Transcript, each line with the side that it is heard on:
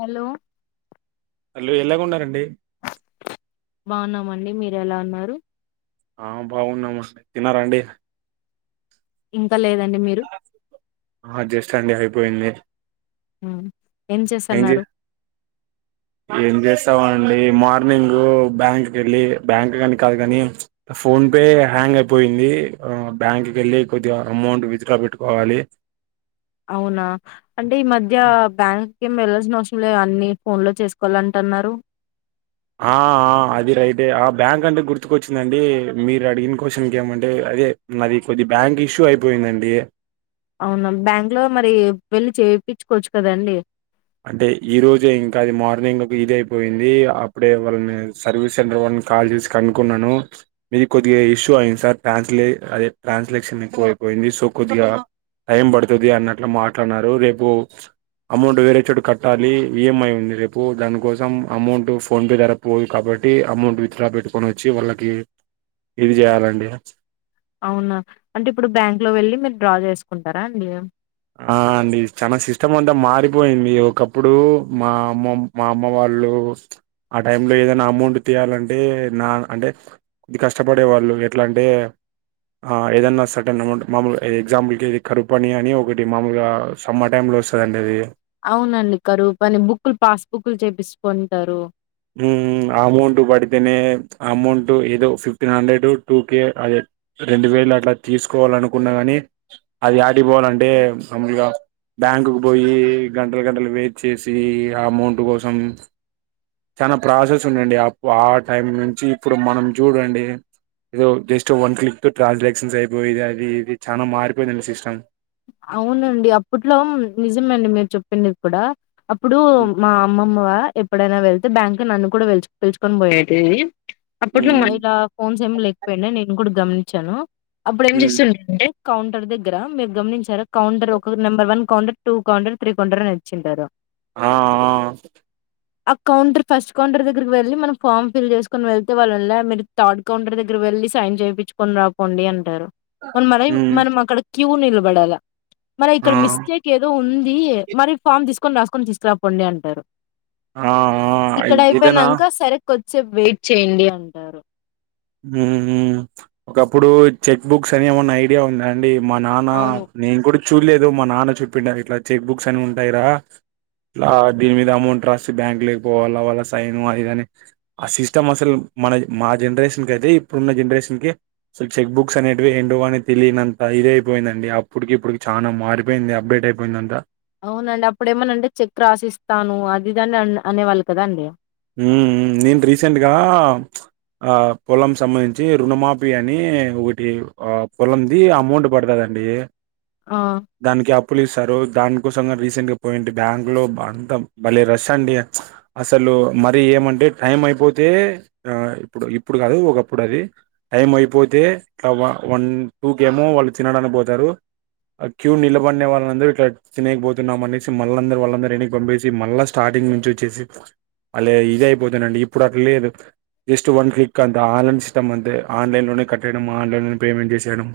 left: Hello
right: అల్లో ఎలాగ ఉన్నారండి
left: బాగున్నామండి మీరు ఎలా ఉన్నారు
right: ఆ బాగున్నామ తిన్నారండి
left: ఇంకా లేదండి మీరు
right: ఆ జ్యేైష్ఠ అండి పోయింది
left: హ
right: ఏంజ్ ఏం చేస్ చేస్తామండి మార్నింగ్ బ్యాంక్ కి వెళ్ళి బ్యాంక్ కని కాదు కాని ఫోన్ పే హ్యాంగ్ అయిపోయింది బ్యాంక్ కి వెళ్ళి కొద్దిగా అమౌంట్ విత్ డ్రా పెట్టుకోవాలి
left: అవునా అంటే ఈ మద్య బ్యాంక్ కేమ్ వెళ్లాల్సినవసంలేదు అన్ని ఫోన్ లో చేసుకోవాలంటన్నారు
right: ఆ అది రైట్ ఆ బ్యాంక్ అంటే గుర్తుకొచ్చిందండి మీరు అడిగిన కొశెన్కి ఏమంటే అదే నాది కొద్ది బ్యాంక్ ఇష్యూ అయిపోయిందండి
left: అవునా బ్యాంక్ లో మరి వెళ్లి చేపిచ్చుకోవచ్చు కద అండి
right: అంటే ఈ రోజే ఇంకా అది మార్నింగ్ ఒక ఇది అయిపోయింది అప్పుడే వాళ్ళని సర్వీస్ సెంటర్ వాళ్ళని కాల్ చేసి కనుకున్నాను మీది కొద్దిగా ఇష్యూ అయింది సార్ టాన్స్లే అదే ట్రాన్స్లేక్షన్ ఎక్కువయిపోయింది సో కొద్దిగా టైం పడుతది అన్నట్లు మాట్లాడన్నారు రేపు అమౌంట్ వేెరె చ్చడు కట్టాలి ఈఎంఐ ఉంది రేపు దానికోసం అమౌంట్ ఫోన్పే ద్వారా పోదు కాబట్టి అమౌంట్ విత్ డ్రా పెట్టుకొని వచ్చి వాళ్ళకి ఇది ఇయ్యాలండి
left: అవునా అంటే ఇప్పుడు బ్యాంక్ లో వెళ్ళి మీరు డ్రా చేసుకుంటారా అండి
right: ఆ అండి చాలా సిస్టమ్ అంతా మారిపోయింది ఒకప్పుడు మా అమ్మ మా అమ్మ వాళ్ళు ఆ టై లో ఏదైనా అమౌంట్ తీయాలంటే నా అంటే కొద్ది కష్టపడే వాళ్ళు ఎట్లా అంటే ఏదనా సర్టన్ అమౌంట్ మామూలు ఎగ్జాంపుల్కి కరు పని అని ఒకటి మాముూలుగా సమ్మర్ టైమ్ లో వస్తుందండి అది
left: అవునండి కరువు పని బుక్లు పాస్ బుక్లు చేపింస్కొంటారు
right: మ్ అమౌంట్ పడితేనే అమౌంట్ ఏదో ఫిఫ్టీన్ హండ్రెడ్ టూకే అదే రెండు వేలు అట్లా తీసుకోవాలి అనుకున్నా కాని అది ఆడికి పోవాలంటే మాములుగా బ్యాంకు కు పోయి గంటలు గంటలు వెయిట్ చేసి ఆ అమౌంట్ కోసం చానా ప్రాసెస్ ఉండె అండి ఆ టైం నుంచి ఇప్పుడు మనం చూడండి ఏదో జస్ట్ వన్ క్లిక్ తో ట్రాన్సాక్షన్స్ అయిపోయెది అది ఇది చానా మారిపోయిందండి సిస్టమ్
left: అవునండి అప్పట్లో నిజమే అండి మీరు చెప్పింది కూడా అప్పుడు
right: హ్మ్,
left: మా అమ్మమ్మ ఎప్పుడైనా వెళ్తే బ్యాంక్ నన్ను కూడా వెల్చ్ పిలుచుకొని పోయెటిది అప్పట్లో
right: హ్మ్,
left: ఇలా ఫోన్స్ ఏమి లేకపోయిండే నేను కూడా గమనించాను అప్పుడు ఏం
right: హ్మ్.
left: చేస్తుండే అంటే కౌంటర్ దగ్గర మీరు గమనించా ర కౌంటర్ ఒక number one counter two counter three counter అని ఇచ్చింటారు
right: అ ఆ ఆ
left: ఆ కౌంటర్ ఫస్ట్ కౌంటర్ దగ్గరకి వెళ్ళి మనం ఫామ్ ఫిల్ చేసుకొని వెళ్తే వాళ్లు అల్ల మీరు థర్డ్ కౌంటర్ దగ్గర వెళ్లి సైన్ చేపిచ్కొని రాపోండి అంటారు మన్ మన
right: హ్మ్,
left: మనం అక్కడ క్యూ నిలబడాల మరి
right: ఆ
left: ఇక్కడ మిస్టేక్ ఏదో ఉం ది మరి ఫామ్ తీసుకొని రాసుకొని తీసుకురాపోండి అంటారు
right: ఆ
left: ఇక్కడ
right: ఇదేనా
left: అయిపోయినంక సరే కొద్ది సేపు వెయిట్ చేయండి అంటారు
right: మ్ మ్ ఒకప్పుడు చెక్ బుక్స్ అని ఏమన్నా ఐడియా ఉందా అండి మా నాన్న
left: అవును
right: నేను కూడ ఇప్ చూల్లే దు మా నాన్న చెప్పిండు అని ఇట్లా చెక్ బుక్స్ అని ఉంటాయిరా ఆ దీని మీద అమౌంట్ రాసి బ్యాంక్ లేకిపోవాలా వాళ్ళ సైన్ అది ఇది అని ఆ సిస్టమ్ అసలు మనది మా జెన్రేషన్ గదే ఇప్పుడున్న జన్రేషన్ కి సో చెక్ బుక్స్ అనేటివి ఏంటో అని తెలియనంత ఇది అయిపోయిందండి అప్పటికి ఇప్పుడుకి చానా మారిపోయింది అప్డేట్ అయిపోయింది అంత
left: అవునండి అప్పుడేమనా అంటే చెక్ రాసిస్తాను అది ఇది అని అనేవాళ్ళు కదా అండి
right: మ్ మ్ నేను రీసెంట్గా అ పొలం సంబంధించి రుణమాఫీ అని ఒకటి అ పొలంది అమౌంట్ పడతది అండి
left: ఆ!
right: దానికి అప్పులు ఇస్తారు దానన్ కోసంగా రీసెంట్ గా పోయింటి బ్యాంక్ లో అంతా భలే రష్ అండి అసలు మరి ఏమంటే టైం అయిపోతే ఇప్పుడు ఇప్పుడు కాదు ఒకప్పుడు అది టైం అయిపోతే ఇట్లా వన్ టూ కేమో వాళ్లు తినడానికి పోతారు క్యూ నిలబడిన వాళ్ళందరూ ఇట్లా తినయకపోతున్నామం అనేసి మళ్ళందరూ వాళ్ళందరూ ఎన్నికి పంపేసి మళ్ళా స్టార్టింగ్ నుంచి వచ్చేసి అలే ఇది అయిపోతేనండి ఇప్పుడు అట్లా లేదు జస్ట్ వన్ క్లిక్ అంతే ఆన్లైన్ సిస్టమ్ అంతే ఆన్లైన్ లోనే కట్టేయడం ఆన్లైన్ లోనే పేమెంట్ చేసేయడం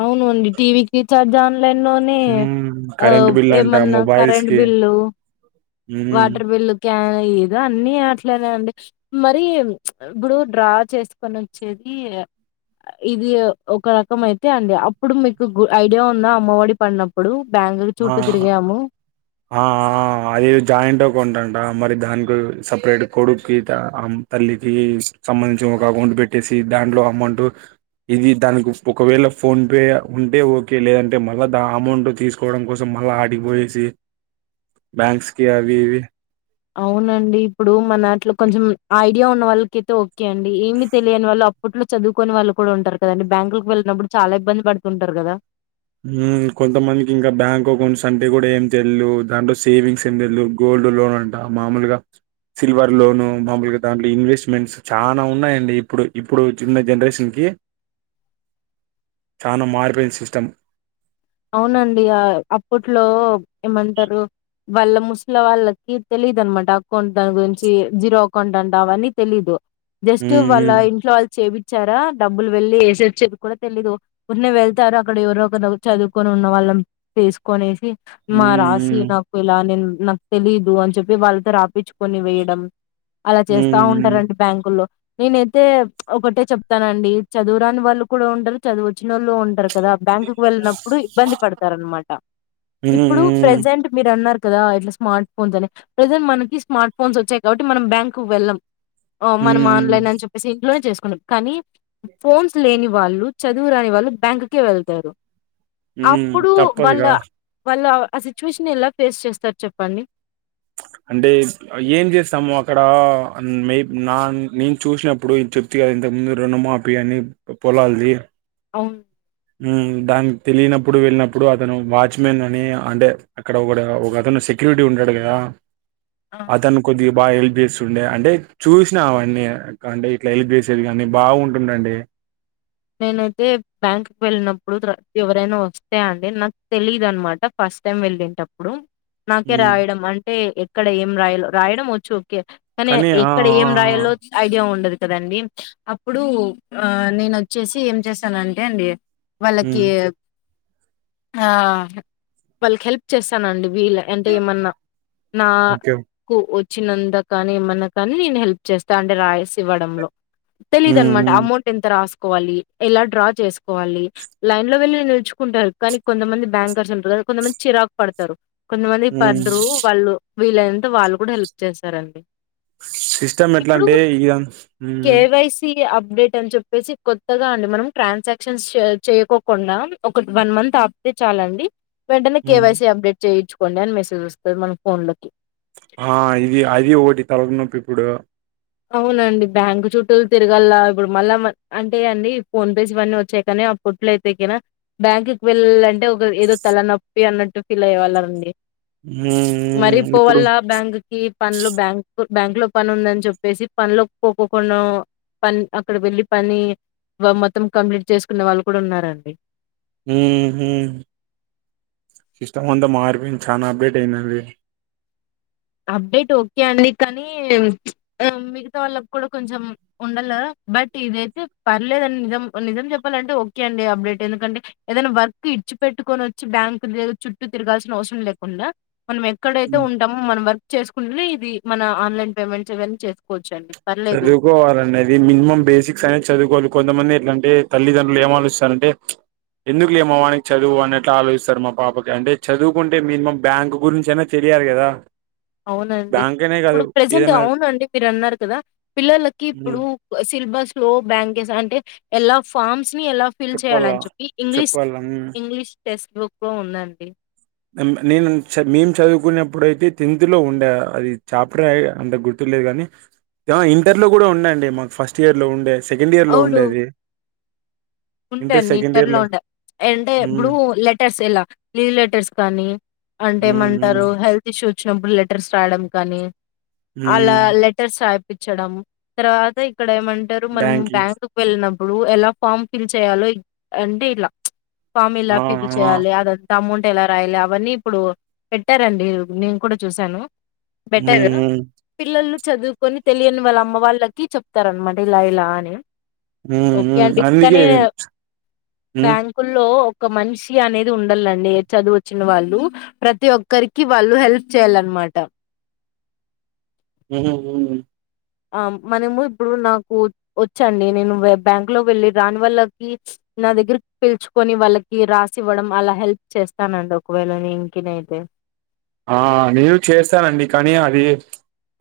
left: అవును అండి టీవీకి రీఛార్జ్ ఆన్లైన్ లో నే ఆ
right: కరెంట్ బిల్ అంట
left: ఏమన్నా
right: మొబైల్స్
left: కరెంట్
right: కి
left: బిల్లు
right: హ్మ్
left: వాటర్ బిల్లు క్యాన్ ఏ దో అన్ని అట్లానే అండి మరి ఇప్పుడు డ్రా చేసుకొనొచ్చేది ఇది ఒక రకం అయి తే అండి అప్పుడు మీకు గు ఐడియా ఉందా అమ్మఒడి పడినప్పుడు బ్యాంకులు
right: ఆ
left: చుట్టూ తిరిగాము.
right: ఆ ఆ ఆ అది జాయింట్ అకౌంట్ అన్ ట మరి దానికి సపరేట్ కొడుకు కి త అ తల్లి కి సంబంధించి ఒక అకౌంట్ పెట్టెసి దాంట్లో అమౌంట్ ఇది దానికి ఒకవేళ ఫోన్ పే వుంటే ఓకే లేదంటే మల్ల దా అమౌంట్ తీసు కోవడం కోసం మళ్ల ఆడికిపోయేసి బ్యాంక్స్ కి అవి ఇవి
left: అవునండీ ఇప్పుడు మనాట్లో కొంచెం ఐ ఐడియా ఉన్న వాళ్ళకైతే ఓకే అండి ఏమి తెలియని వాళ్ళు అప్పట్లో చదువుకోని వాళ్ళు కూడా ఉంటారు కదండి బ్యాంకుకి వెళ్ళినప్పుడు చాలా ఇబ్బంది పడుతుంటారు గదా
right: ఊమ్ కొంతమందికి ఇంకా బ్యాంక్ అకౌంట్స్ అంటే కూడా ఏమి తెల్దు దాంట్లో సేవింగ్స్ ఏం తెల్దు గోల్డ్ లోన్ అంట మామూలుగా సిల్వర్ లోను మామూలుగా దాంట్లో ఇన్వెస్ట్మెంట్స్ చాలా ఉన్నాయండి ఇప్పుడు ఇప్పుడు చున్న జనరేషన్కి చానా మారిపోయింది సిస్టమ్
left: అవునండి అ అప్పట్లో ఏమంటరు వాళ్ళ ముసల వాళ్ళకి తెలీదు అనమాట అకౌంట్ దాని గురించి జీరో అకౌంట్ అంట అవన్నీ తెలీదు జస్ట్ వాళ్ళ
right: హ్మ్.
left: ఇంట్లో వాళ్ చేపి చ్చారా డబ్బులు వెళ్లి వేసి వచ్చేది కూడా తెలీదు ఉ క్నే వెళ్తారు అక్కడ ఎవరో ఒకరు చదువుకొని ఉన్న వాళ్ళం తీసుకొనేసి మా రాశి
right: హ్మ్.
left: నాకు ఇలా నిన్ నాకు తెలీదు అని చెప్పి వాళ్ళతో రాపిచ్చుకొని వేయడం అలా చేస్తా
right: హ్మ్. హ్మ్.
left: ఉంటారండి బ్యాంకుల్లో నేనైతే ఒకటే చెప్తానండి చదువురాని వాళ్ళు కూడా ఉంటరు చదువో చ్ వచ్చినోళ్లు ఉంటర్ కదా బ్యాంకుకు వెళ్ న ఇబ్బంది పడతారానమాట ఇప్పుడు
right: హ్మ్. హ్మ్.
left: ప్రెసెంట్ మిర్ అన్నారు కదా ఇట్లా స్మార్ట్ ఫోన్స్ అని ప్రెజెంట్ మనకి స్మార్ట్ ఫోన్స్ వచ్చాయి కాబట్టి మనం బ్యాంక్ కు వెళ్ళమ్ ఓ మనం
right: హ్మ్.
left: ఆన్లైన్ అని చెప్పేసి ఇంట్లోనే చేస్ కానీ ఫోన్స్ లేని వాళ్ళు చదువు రాని వాళ్ళు బ్యాంక్ కే వెళ్తారు
right: హ్మ్.
left: అప్పుడు వాళ్ళ
right: తప్పదుగా.
left: వాళ్ళ ఆ సిచ్యువేషన్ ఎలా ఫేస్ చేస్తారు చెప్పండి
right: అంటే ఏం జేసాము అక్కడ మేబ్ నా నేను చూసినప్పుడు చెప్తీ కదా ఇంతకు ముందు రుణమాపి అని పొలాల్ది
left: అవును
right: ఊమ్ దానికి తెలియనప్పుడు వెళ్ళినప్పుడు అతను వాచ్మెన్ అని అంటే అక్కడ ఒకడ ఒకతను సెక్యూరిటీ ఉంటాడు కదా
left: ఆ!
right: అతను కొద్ది బా ఏల్ప్స్ వుండే అంటే చూసినా అవన్నీ అంటే ఇట్లా ఎల్ప్ చేసేది కానీ బాగుంటుండే
left: నేనైతే బ్యాంక్కి వెళ్ళినప్పుడు ఎవరైనా వస్తే అండి నాకు తెలిదు అనమాట ఫస్ట్ టైం వెళ్లేటప్పుడు నాకే
right: హ్మ్.
left: రాయడం అంటే మేమిటి టీ ఇక్కడ ఏం రాయలో రాయడం వచ్చు కే కానీ
right: ఆ!
left: ఎక్కడ
right: ఆ!
left: ఏం
right: ఆ!
left: రాయాలో ఐడియా ఉండదు కదండి అప్పుడు ఆ నేనో చ్చసి ఏం చేసనంటే అండి వాళ్ళకి
right: హ్మ్.
left: ఆ వాళ్ళకి హెల్ప్ చేసనండి వీళ్ళ అంటే ఏమన్నా నా
right: ఓకే.
left: కు వ చిన్నంద కానీ ఏమన్నా కానీ నేను హెల్ప్ చేస్తా అంటే రాయస్ ఇవ్వడంలో తెలిద
right: హ్మ్.
left: అనమాట
right: హ్మ్.
left: అమౌంట్ ఎంత రాస్ వాలి ఎలా డ్రా చేసుకోవాలి లైన్ లో వెళ్ళి నిలుచుకుంటారు కానీ కొంతమంది బ్యాంకర్స్ ఉంటారు కొంతమంది చిరాకు పడతారు కొంచమంది
right: ఉమ్
left: పడ్రు వాళ్ళు లు వీళ్ళంత వాళ్ళు కూడా హెల్ప్ చేస్తారండి
right: సిస్టమ్ ఎట్లా
left: ఇప్పుడు
right: అంటే ఇద
left: కేవైసి అప్డేట్ అని చెప్పేసి కొత్తగా అండి మనం ట్రాన్సాక్షన్స్ చేయకోకుండా ఒక వన్ మంత్ ఆపితే చాలండి వెంటనే
right: ఉమ్
left: కేవైసీ అప్డేట్ చేయయిొుచు కొండ అని మెసేజ్ వస్తారు మన ఫోన్ లోకి
right: ఆ ఇది అది ఒకటి తలగ నొప్పి ఇప్పుడు
left: అవునండి బ్యాంకు చుట్టూలు తిరగల ఇప్పుడు మళ్ళా అంటే అండి ఫోన్ పేస్ ఇవన్నీ వచ్చాయి కానీ అప్పట్లో అయితే కనా బ్యాంకుకి వెళ్ళాలంటే ఒక ఏదో తలనొప్పి అన్నట్టు ఫీల్ అయ్య వాళ్ళండి
right: హ ఇప్పుడు ఉయమ్
left: పను లో బ్యాంక్ బ్యాంక్ లో పని ఉందని చెప్ చెప్పేసి పనిలో పోకోకుండా పని అక్కడ వెళ్ళి పని మొత్తం కంప్లీట్ చేసుకున్న వాళ్ళు కూడా ఉన్నారండి
right: సిస్టమ్ అంతా మార్పి చా అప్డేట్ అయిందది
left: అప్డేట్ ఓకే అండి కానీ మిగతా వాళ్ళకి కూడా కొంచెం ఉండాల బట్ ఇదయితే పర్లేదని నిజం నిజం చెప్పాలంటే ఓకే అండి అప్డేట్ ఎందుకంటే ఏదైనా వర్క్ కని ఇడ్చ్చి పెట్టుకొని వచ్చి బ్యాంక్ చుట్టూ తిరగాల్సిన అవసరం లేకుండా మనం ఎక్కడైతే ఉంటామో మనం వరకు చేసుకుంటే ఇది మన ఆన్లైన్ లెన్న్పేమెంట్స్ ఏవన్న చేసుకోవచ్చు అండి పర్లేదు
right: చదువుకోవాలంది మినిమం బేసిక్స్ అనేది చదువుకోవాలి కొంతమంది ఎందుకంటే తల్లిదండ్రులు ఏం ఆలోచిస్తార అంటే ఎందుకు లేమ వానికి చదువు అన్నట్లా ఆలోచిస్తారు మా పాపకి అంటే చదువుకుంటే మినిమం బ్యాంక్ గురించి అయినా తెలియాలి కదా
left: అవునండి
right: బ్యాంక్ అనే కాదు
left: ఇప్పుడు ప్రజెంట్
right: ఏదైనా
left: అవునండి మీరు అన్నారు కదా పిల్లలకి ఇప్పుడు
right: ఉమ్
left: సిలబస్ స్లో బ్యాంకెస్ అంటే ఎలా ఫామ్స్ ఎలా ఫీల్
right: చెప్పాల
left: చేయాలని చెప్పి ఇంగ్లీష్
right: చెప్పాల ఉమ్
left: ఇంగ్లీష్ టెస్క్ బుక్ ఉందండి
right: మెము నేను మేము చదువుకున్నప్పుడుయితే టెన్త్ లో ఉండే అది చాప్టర్ అంత గుర్తులేదు కానీ ఇంటర్ లో కూడా ఉండేండి మాకు ఫస్ట్ ఇయర్ లో ఉండే సెకండ్ ఇయర్ లో ఉండేది
left: ఉండే అండి ఇంటర్ లో ఉండే అంటే
right: హ్మ్.
left: ఇప్పుడు లెటర్స్ ఎలా లీవ్ లెటర్స్ కానీ అంటే
right: హ్మ్.
left: ఏమంటారు
right: హ్మ్.
left: హెల్త్ ఇషు చూచి వచ్చినప్పుడు లెటర్స్ రాయడం కానీ అలా
right: హ్మ్.
left: లెటర్స్ రా ఇచ్చడం తర్వాత ఇక్కడ ఏమంటారు మనము
right: బ్యాంకింగ్.
left: బ్యాంక్ వెళ్ళిన ఇప్పుడు ఎలా ఫమ్ ఫిల్ చేయాలో అంటే ఇట్లా ఫామ్ ఎలా
right: ఆ!
left: ఫిల్
right: ఆ!
left: చేయాలి అదంతా అమౌంట్ ఎలా రాయాలి అవన్నీ ఇప్పుడు పెట్టారండి నేను కూడా చూసాను
right: హ్మ్.
left: బెటర్
right: హ్మ్.
left: పిల్లలు చదువుకొని తెలియని వాళ్ళ అమ్మ వాళ్ళకి చెప్తారన్నమాట ఇలా ఇలా అని
right: ఊ ఊ
left: ఓకే అండి.
right: అన్ని
left: కానీ బ్యాంకుల్లో ఓ ఒక మనిషి అనేది ఉండాలండి చదువు వచ్చిన వాళ్ళు ప్రతి ఒక్కరికి వాళ్ళు హెల్ప్ చేయాలన్నమాట
right: ఉహు ఊ
left: ఆ మనము ఇప్పుడు నాకు వచ్చండి నేను బ్యాంక్ లో వెళ్ళి రాని వాళ్ళకి నా దగ్గర పిలుచుకొని వాళ్ళకి రాసి ఇవ్వడం అలా హెల్ప్ చేస్తానండి ఒకవేళ నేను ఇంకెన్ అయితే
right: ఆ నేను చేస్తానండి కానీ అది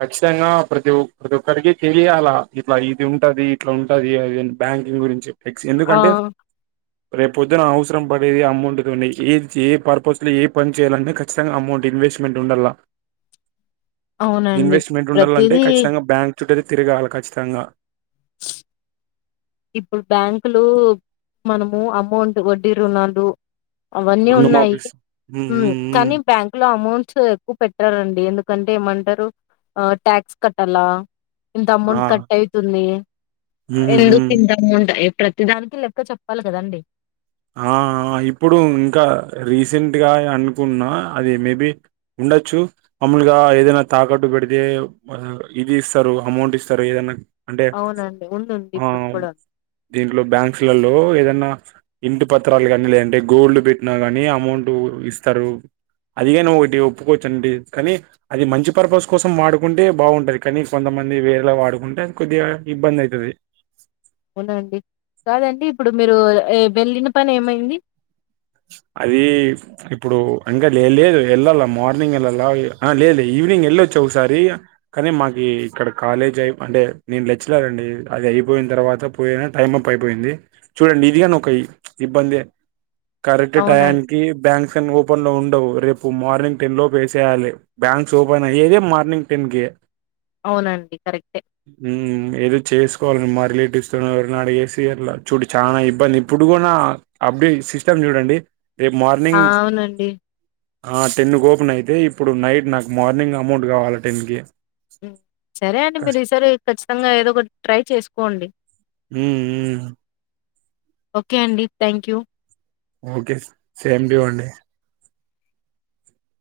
right: ఖచ్చితంగా ప్రతి ప్రతి ఒక్కరికి తెలియాల ఇట్లా ఇది ఉంటది ఇట్లా ఉంటది అది బ్యాంకింగ్ గురించి ఫిక్స్
left: ఆ
right: ఎందుకంటే రేపు పొద్దున అవసరం పడేది అమౌంట్ తోనే ఏ ఏ పర్పస్ లో ఏ పని చేయాల అన్న ఖచ్చితంగా అమౌంట్ ఇన్వెస్ట్మెంట్ ఉండల్లా
left: అవునండి
right: ఇన్వెస్ట్మెంట్ ఉండాలంటే
left: ప్రతిదీ
right: ఖచ్చితంగా బ్యాంక్ చుట్టూరి తిరగాల కచ్చితంగా
left: ఇప్పుడు బ్యాంకులు మనము అమౌంట్ వడ్డీ రుణాలు అవన్నీ ఉన్నాయి
right: రుణమాఫీస్ హ్మ్
left: హు
right: హ్మ్ హ్మ్
left: కానీ బ్యాంక్ లో అమౌంట్ సో ఎక్కువ పెట్టారండి ఎందుకంటే ఏమంటారు ఆ ట్యాక్స్ కట్టాల ఇంత అమౌంట్ కట్ అయితుంది
right: ఉహు ఉ
left: ఎందుకు ఇంత అమౌంట్ ఏప్ ప్రతి దానికి లెక్క చెప్పాలి కదండీ
right: ఆ ఆ ఇప్పుడు ఇంకా రీసెంట్గా అనుకున్నా అది మేబి ఉండొచ్చు మాములుగా ఏదైనా తాకట్టు పెడితే ఇది ఇస్తారు అమౌంట్ ఇస్తారు ఏదైనా అంటే
left: అవునండి. ఉందండి
right: ఆ
left: ఇప్పుడు కూడా.
right: దీంట్లో బ్యాంక్స్లల్లో ఏదన్నా ఆ ఇంటి పత్రాలు కాని లేదంటే గోల్డ్ పెట్టినా కాని అమౌంట్ ఇస్తారు అదిగాని ఒకటి ఒప్పుకోవచ్చు అండి కానీ అది మంచి పర్పస్ కోసం వాడుకుంటే బాగుంటది కానీ కొంతమంది వేరేలా వాడుకుంటే అది కొద్దిగా ఇబ్బంది అయితది
left: అవునా అండి కాదండి ఇప్పుడు మీరు వెళ్లిన పని ఏమైంది
right: అది ఇప్పుడు ఇంకా లే లే వెళ్లాలా మార్నింగ్ వెళ్ళాలా ఆ లేదులే ఈవినింగ్ వెళ్ళొచ్చ ఒకసారి కానీ మాకి ఇక్కడ కాలేజ్ అయి అంటే నేను లెక్చరర్ అండి అది అయిపోయిన తర్వాత పోయినా టైం అప్ అయిపోయింది చూడండి ఇది కాని ఒక ఇబ్బందే కరెక్ట్
left: అవునండి.
right: టయానికి బ్యాంక్స్ అన్ని ఓపెన్ లో ఉ ఉండవు రేపు మార్నింగ్ టెన్ లోపు వేసేయాలి బ్యాంక్స్ ఓపెన్ అయ్యేది మార్నింగ్ టెన్ కి
left: అవునండి. కరెక్టే.
right: ఉ ఏదో చేసు కోవాలి మా రిలేటివ్స్ తో ఎవరిని అన్న అడిగేసి అట్లా చూడు చాలా ఇబ్బంది ఇప్పుడు కూడా అప్పుడే సిస్ చూడండి
left: ఆవునండి
right: ఆ టెన్ ఓపెన్ అయితే ఇప్పుడు నైట్ నాకు మార్నింగ్ అమౌంట్ కావాలా టెన్ కి
left: ఉ సరే అండి మీరు
right: కస్
left: ఈసారి ఖచ్చితంగా ఏదో ఒకటి ట్రై చేసుకోండి
right: ఉమ్ ఉమ్
left: ఓకే అండి thank you
right: okay same to you అండి